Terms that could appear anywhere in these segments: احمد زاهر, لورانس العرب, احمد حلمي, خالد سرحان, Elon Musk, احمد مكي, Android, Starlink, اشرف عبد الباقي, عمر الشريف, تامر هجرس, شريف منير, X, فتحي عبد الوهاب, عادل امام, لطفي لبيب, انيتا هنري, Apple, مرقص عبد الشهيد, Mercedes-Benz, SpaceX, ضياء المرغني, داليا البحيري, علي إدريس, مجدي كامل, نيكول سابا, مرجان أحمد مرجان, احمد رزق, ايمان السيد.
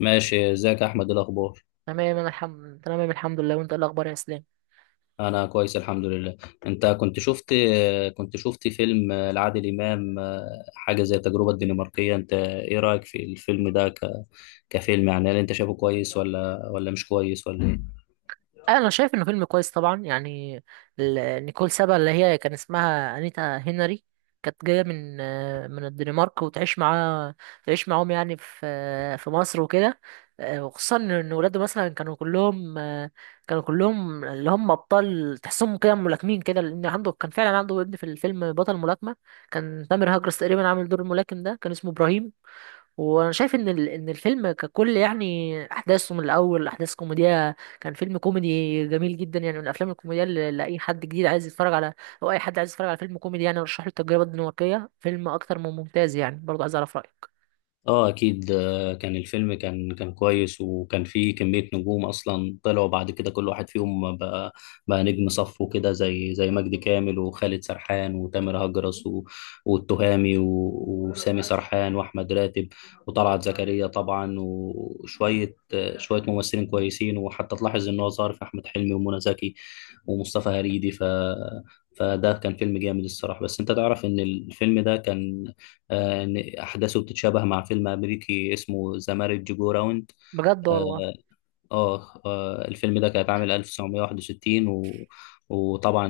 ماشي، ازيك يا احمد؟ إيه الاخبار؟ تمام، انا الحمد لله. وانت إيه الاخبار يا اسلام؟ انا كويس الحمد لله. انت كنت شفت فيلم لعادل امام، حاجه زي التجربه الدنماركيه. انت ايه رايك في الفيلم ده كفيلم، يعني هل انت شايفه كويس ولا مش كويس، ولا إيه؟ انا شايف انه فيلم كويس طبعا، يعني نيكول سابا اللي هي كان اسمها انيتا هنري كانت جايه من الدنمارك وتعيش معاه، تعيش معاهم يعني في مصر وكده. وخصوصا ان ولاده مثلا كانوا كلهم اللي هم ابطال، تحسهم كده ملاكمين كده، لان عنده كان فعلا عنده ابن في الفيلم بطل ملاكمه. كان تامر هجرس تقريبا عامل دور الملاكم ده، كان اسمه ابراهيم. وانا شايف ان الفيلم ككل يعني احداثه من الاول احداث كوميديه، كان فيلم كوميدي جميل جدا، يعني من الافلام الكوميديه اللي اي حد جديد عايز يتفرج على، او اي حد عايز يتفرج على فيلم كوميدي يعني ارشح له التجربه الدنماركيه، فيلم اكتر من ممتاز يعني. برضه عايز اعرف رايك. اه اكيد. كان الفيلم كان كويس، وكان فيه كمية نجوم اصلا طلعوا بعد كده، كل واحد فيهم بقى نجم صف وكده، زي مجدي كامل، وخالد سرحان، وتامر هجرس، والتهامي، وسامي سرحان، واحمد راتب، وطلعت زكريا طبعا، وشوية آه، شوية ممثلين كويسين، وحتى تلاحظ ان هو ظهر في احمد حلمي ومنى زكي ومصطفى هريدي. فده كان فيلم جامد الصراحة، بس انت تعرف ان الفيلم ده كان، إن أحداثه بتتشابه مع فيلم أمريكي اسمه ذا مارج جو راوند. بجد آه والله؟ الفيلم ده كان اتعمل 1961، وطبعا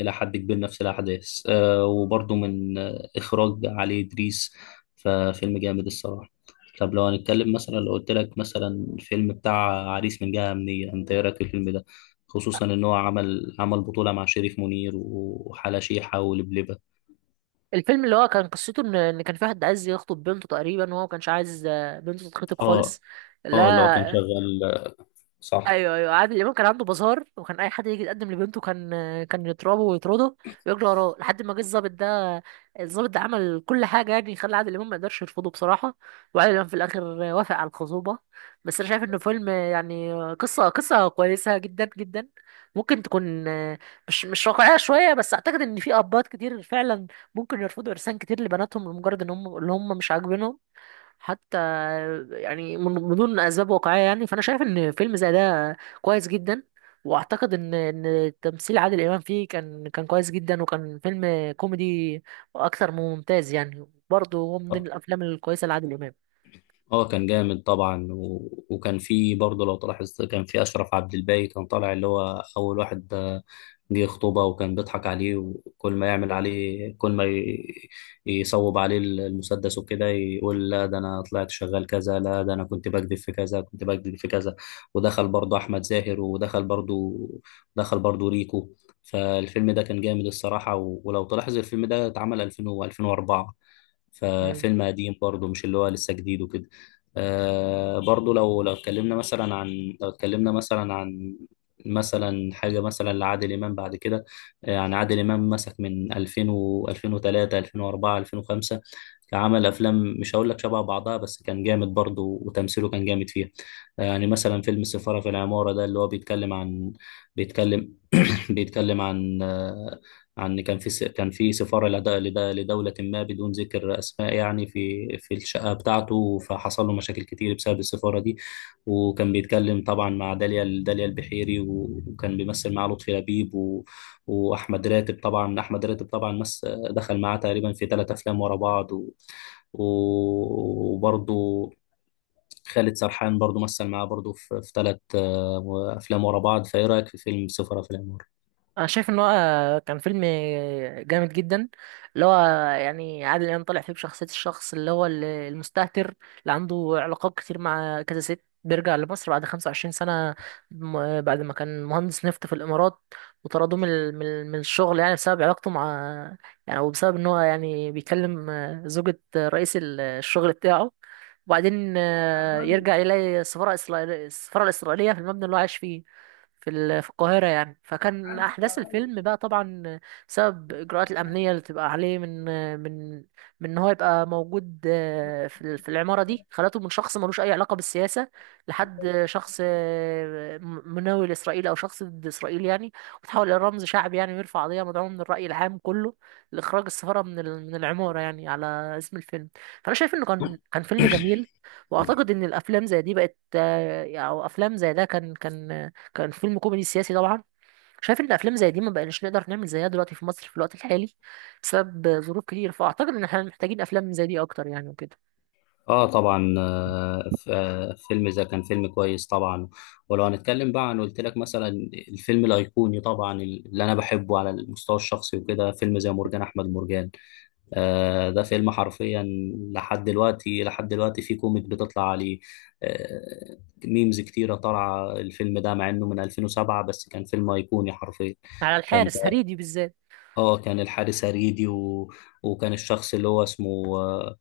إلى حد كبير نفس الأحداث، وبرضه من، إخراج علي إدريس. ففيلم جامد الصراحة. طب لو هنتكلم مثلا، لو قلت لك مثلا، الفيلم بتاع عريس من جهة أمنية، أنت إيه رأيك في الفيلم ده؟ خصوصا إن هو عمل بطولة مع شريف منير وحلا شيحة ولبلبة. الفيلم اللي هو كان قصته ان كان في واحد عايز يخطب بنته تقريبا، وهو ما كانش عايز بنته تتخطب خالص. اه، اه، اللي هو كان لا. شغال، صح. ايوه، ايوه، عادل امام كان عنده بازار، وكان اي حد يجي يتقدم لبنته كان يضربه ويطرده ويجري وراه لحد ما جه الظابط ده. الظابط ده عمل كل حاجه يعني، خلى عادل امام ما يقدرش يرفضه بصراحه. وعادل امام في الاخر وافق على الخصوبه. بس انا شايف انه فيلم يعني قصه كويسه جدا جدا، ممكن تكون مش واقعيه شويه، بس اعتقد ان في ابات كتير فعلا ممكن يرفضوا ارسال كتير لبناتهم، لمجرد ان هم اللي هم مش عاجبينهم حتى، يعني من دون اسباب واقعيه يعني. فانا شايف ان فيلم زي ده كويس جدا، واعتقد ان تمثيل عادل امام فيه كان كويس جدا، وكان فيلم كوميدي اكثر من ممتاز يعني. برضه هو من ضمن الافلام الكويسه لعادل هو كان جامد طبعا وكان في برضه، لو تلاحظ، كان في اشرف عبد الباقي، كان طالع اللي هو اول واحد جه خطوبه، وكان بيضحك عليه، وكل ما يعمل عليه، كل ما ي... يصوب عليه المسدس وكده، يقول لا ده انا طلعت شغال كذا، لا ده انا كنت بكذب في كذا، كنت بكذب في كذا. ودخل برضه احمد زاهر، ودخل برضه ريكو. فالفيلم ده كان جامد الصراحه، ولو تلاحظ الفيلم ده اتعمل 2000 و 2004، امام. ففيلم قديم برضه، مش اللي هو لسه جديد وكده. برضه لو لو اتكلمنا مثلا عن لو اتكلمنا مثلا عن مثلا حاجة مثلا لعادل إمام بعد كده. يعني عادل إمام مسك من 2000 و 2003، 2004، 2005، عمل أفلام مش هقول لك شبه بعضها، بس كان جامد برضه وتمثيله كان جامد فيها. يعني مثلا فيلم السفارة في العمارة ده اللي هو بيتكلم عن، بيتكلم بيتكلم عن آه، عن كان في س- كان في سفارة لدولة ما بدون ذكر أسماء، يعني في الشقة بتاعته، فحصل له مشاكل كتير بسبب السفارة دي. وكان بيتكلم طبعا مع داليا البحيري، وكان بيمثل مع لطفي لبيب، وأحمد راتب طبعا أحمد راتب طبعا، دخل معاه تقريبا في 3 أفلام ورا بعض، وبرضه خالد سرحان برضه مثل معاه برضه في 3 أفلام ورا بعض. فإيه رأيك في فيلم سفارة في العمارة؟ انا شايف ان هو كان فيلم جامد جدا، اللي هو يعني عادل امام طالع فيه بشخصيه الشخص اللي هو المستهتر، اللي عنده علاقات كتير مع كذا ست. بيرجع لمصر بعد 25 سنه، م- بعد ما كان مهندس نفط في الامارات، وطردوه من الشغل يعني، بسبب علاقته مع، يعني وبسبب ان هو يعني بيكلم زوجة رئيس الشغل بتاعه. وبعدين يرجع يلاقي السفاره الاسرائيليه في المبنى اللي هو عايش فيه، في القاهرة يعني. فكان أحداث الفيلم بقى طبعا بسبب الإجراءات الأمنية اللي بتبقى عليه، من من إن هو يبقى موجود في العمارة دي، خلته من شخص ملوش أي علاقة بالسياسة لحد شخص مناوي لإسرائيل أو شخص ضد إسرائيل يعني، وتحول إلى رمز شعبي يعني، ويرفع قضية مدعوة من الرأي العام كله لإخراج السفارة من العمارة، يعني على اسم الفيلم. فأنا شايف إنه كان فيلم جميل. وأعتقد إن الأفلام زي دي بقت، أو أفلام زي ده كان فيلم كوميدي سياسي طبعا. شايف ان افلام زي دي ما بقناش نقدر نعمل زيها دلوقتي في مصر في الوقت الحالي بسبب ظروف كتير، فاعتقد ان احنا محتاجين افلام زي دي اكتر يعني وكده. اه طبعا. فيلم اذا كان فيلم كويس طبعا. ولو هنتكلم بقى عن، قلت لك مثلا، الفيلم الايقوني طبعا اللي انا بحبه على المستوى الشخصي وكده، فيلم زي مرجان احمد مرجان. ده فيلم حرفيا، لحد دلوقتي في كوميك بتطلع عليه، آه ميمز كتيرة طالعة الفيلم ده، مع انه من 2007، بس كان فيلم ايقوني حرفيا. على كان الحارس هريدي بالذات. اه كان الحارس هريدي، وكان الشخص اللي هو اسمه،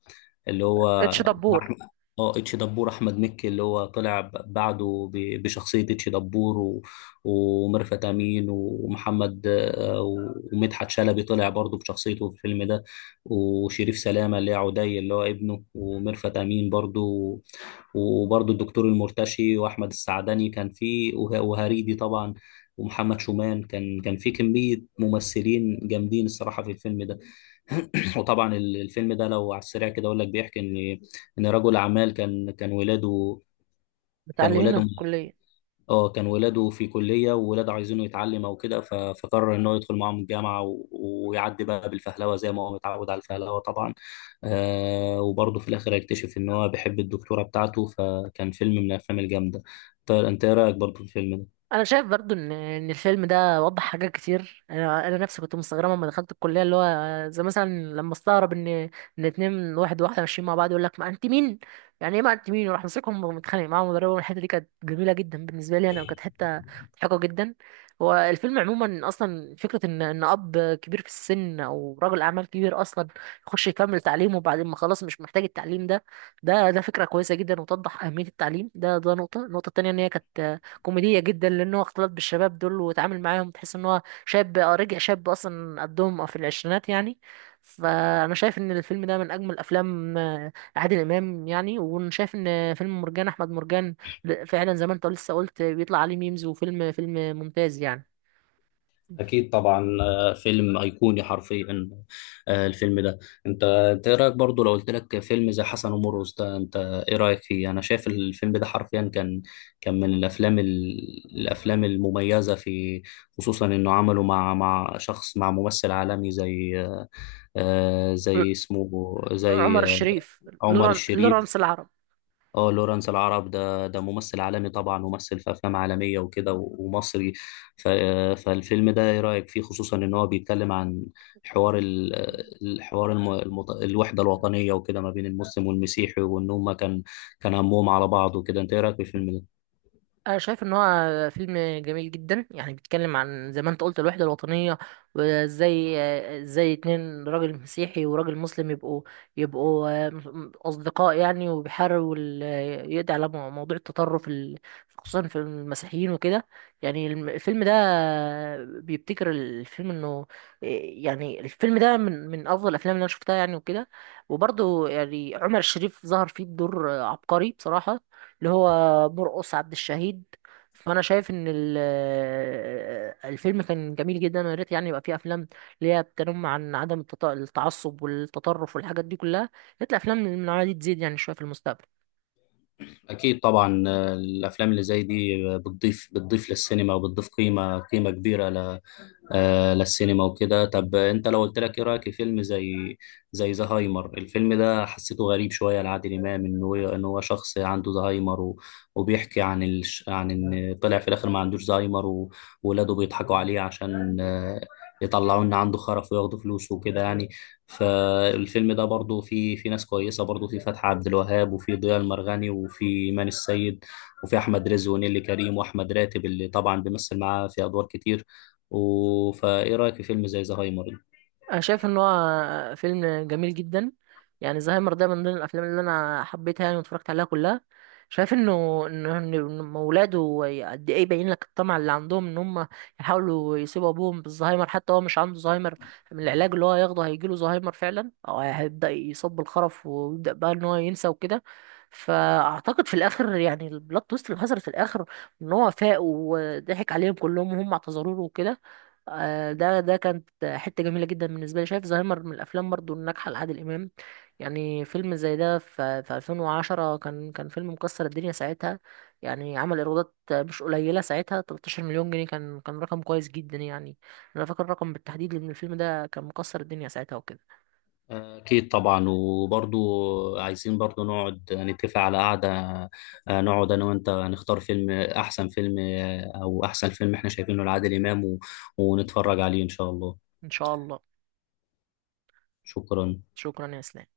اللي هو، اتش دبور. احمد، اه اتش دبور، احمد مكي اللي هو طلع بعده بشخصيه اتش دبور، وميرفت امين، ومحمد، ومدحت شلبي طلع برضه بشخصيته في الفيلم ده، وشريف سلامه اللي هي عدي اللي هو ابنه، وميرفت امين برضه، وبرضه الدكتور المرتشي، واحمد السعدني كان فيه، وهريدي طبعا، ومحمد شومان. كان في كمية ممثلين جامدين الصراحة في الفيلم ده. وطبعا الفيلم ده، لو على السريع كده اقول لك، بيحكي ان رجل اعمال، كان متعلمينه ولاده في الكليه. اه كان ولاده في كلية، وولاده عايزينه يتعلم او كده، فقرر ان هو يدخل معاهم الجامعة، ويعدي بقى بالفهلوة، زي ما هو متعود على الفهلوة طبعا. وبرضه في الاخر هيكتشف ان هو بيحب الدكتورة بتاعته، فكان فيلم من الافلام الجامدة. طيب انت ايه رايك برضه في الفيلم؟ انا شايف برضو ان الفيلم ده وضح حاجات كتير. انا نفسي كنت مستغربه لما دخلت الكليه، اللي هو زي مثلا لما استغرب ان اتنين، واحد وواحده ماشيين مع بعض، يقول لك ما انت مين، يعني ايه ما انت مين، وراح مسكهم ومتخانق معاهم مدربهم. الحته دي كانت جميله جدا بالنسبه لي انا، وكانت حته مضحكه جدا. هو الفيلم عموما اصلا فكره ان اب كبير في السن او رجل اعمال كبير اصلا يخش يكمل تعليمه، وبعدين ما خلاص مش محتاج التعليم ده. ده فكره كويسه جدا، وتوضح اهميه التعليم. ده نقطه. النقطه التانيه ان هي كانت كوميدية جدا، لأن هو اختلط بالشباب دول واتعامل معاهم، تحس إن هو شاب، رجع شاب أصلا قدهم في العشرينات يعني. فأنا شايف إن الفيلم ده من أجمل أفلام عادل إمام يعني. وأنا شايف إن فيلم مرجان أحمد مرجان فعلا زي ما أنت لسه قلت بيطلع عليه ميمز، وفيلم فيلم ممتاز يعني. أكيد طبعا. فيلم أيقوني حرفيا، الفيلم ده. أنت إيه رأيك برضو لو قلت لك فيلم زي حسن ومرقص ده، أنت إيه رأيك فيه؟ أنا شايف الفيلم ده حرفيا كان، كان من الأفلام، الأفلام المميزة، في خصوصا إنه عمله مع شخص، مع ممثل عالمي زي، آه، ل- زي اسمه عمر زي آه، الشريف، عمر لوران لورانس الشريف. العرب. اه، لورانس العرب، ده ممثل عالمي طبعا، ممثل في افلام عالميه وكده، ومصري. ف- فالفيلم ده ايه رايك فيه؟ خصوصا ان هو بيتكلم عن، حوار ال- الحوار، الوحده الوطنيه وكده، ما بين المسلم والمسيحي، وان هم كان همهم على بعض وكده. انت ايه رايك في الفيلم ده؟ أنا شايف إن هو فيلم جميل جدا، يعني بيتكلم عن زي ما أنت قلت الوحدة الوطنية، وإزاي، إزاي اتنين راجل مسيحي وراجل مسلم يبقوا أصدقاء يعني، وبيحاولوا يقضي على موضوع التطرف خصوصا في المسيحيين وكده. يعني الفيلم ده بيبتكر الفيلم إنه آه، يعني الفيلم ده من أفضل الأفلام اللي أنا شفتها يعني وكده. وبرضه يعني عمر الشريف ظهر فيه بدور عبقري بصراحة، اللي هو مرقص عبد الشهيد. فانا شايف ان الفيلم كان جميل جدا، ويا ريت يعني يبقى فيه افلام اللي هي بتنم عن عدم التعصب والتطرف والحاجات دي كلها. يا ريت الافلام من النوعيه دي تزيد يعني شويه في المستقبل. اكيد طبعا. الافلام اللي زي دي بتضيف للسينما، وبتضيف قيمه كبيره للسينما وكده. طب انت لو قلت لك ايه رايك في فيلم زي زهايمر؟ الفيلم ده حسيته غريب شويه لعادل امام، ان هو شخص عنده زهايمر، وبيحكي عن عن ان طلع في الاخر ما عندوش زهايمر، وولاده بيضحكوا عليه عشان يطلعوا ان عنده خرف وياخدوا فلوسه وكده يعني. فالفيلم ده برضو فيه، في ناس كويسه برضو، في فتحي عبد الوهاب، وفي ضياء المرغني، وفي ايمان السيد، وفي احمد رزق، ونيلي كريم، واحمد راتب اللي طبعا بيمثل معاه في ادوار كتير، فايه رايك في فيلم زي زهايمر ده؟ انا شايف ان هو فيلم جميل جدا، يعني زهايمر ده من ضمن الافلام اللي انا حبيتها يعني واتفرجت عليها كلها. شايف انه إن اولاده، قد ايه باين لك الطمع اللي عندهم، ان هم يحاولوا يسيبوا ابوهم بالزهايمر، حتى هو مش عنده زهايمر. من العلاج اللي هو هياخده هيجيله زهايمر فعلا، او هيبدا يصاب بالخرف ويبدا بقى ان هو ينسى وكده. فاعتقد في الاخر يعني البلوت تويست اللي حصلت في الاخر، ان هو فاق وضحك عليهم كلهم، وهم اعتذروا له وكده. ده كانت حتة جميلة جدا بالنسبة لي. شايف زهايمر من الأفلام برضو الناجحة لعادل إمام. يعني فيلم زي ده في 2010 كان فيلم مكسر الدنيا ساعتها، يعني عمل إيرادات مش قليلة ساعتها، 13 مليون جنيه، كان رقم كويس جدا يعني. أنا فاكر الرقم بالتحديد، لأن الفيلم ده كان مكسر الدنيا ساعتها وكده. اكيد طبعا. وبرضو عايزين برضو نقعد نتفق على قعده، نقعد انا وانت نختار فيلم، احسن فيلم، او احسن فيلم احنا شايفينه لعادل امام، ونتفرج عليه ان شاء الله. إن شاء الله. شكرا. شكرا يا إسلام.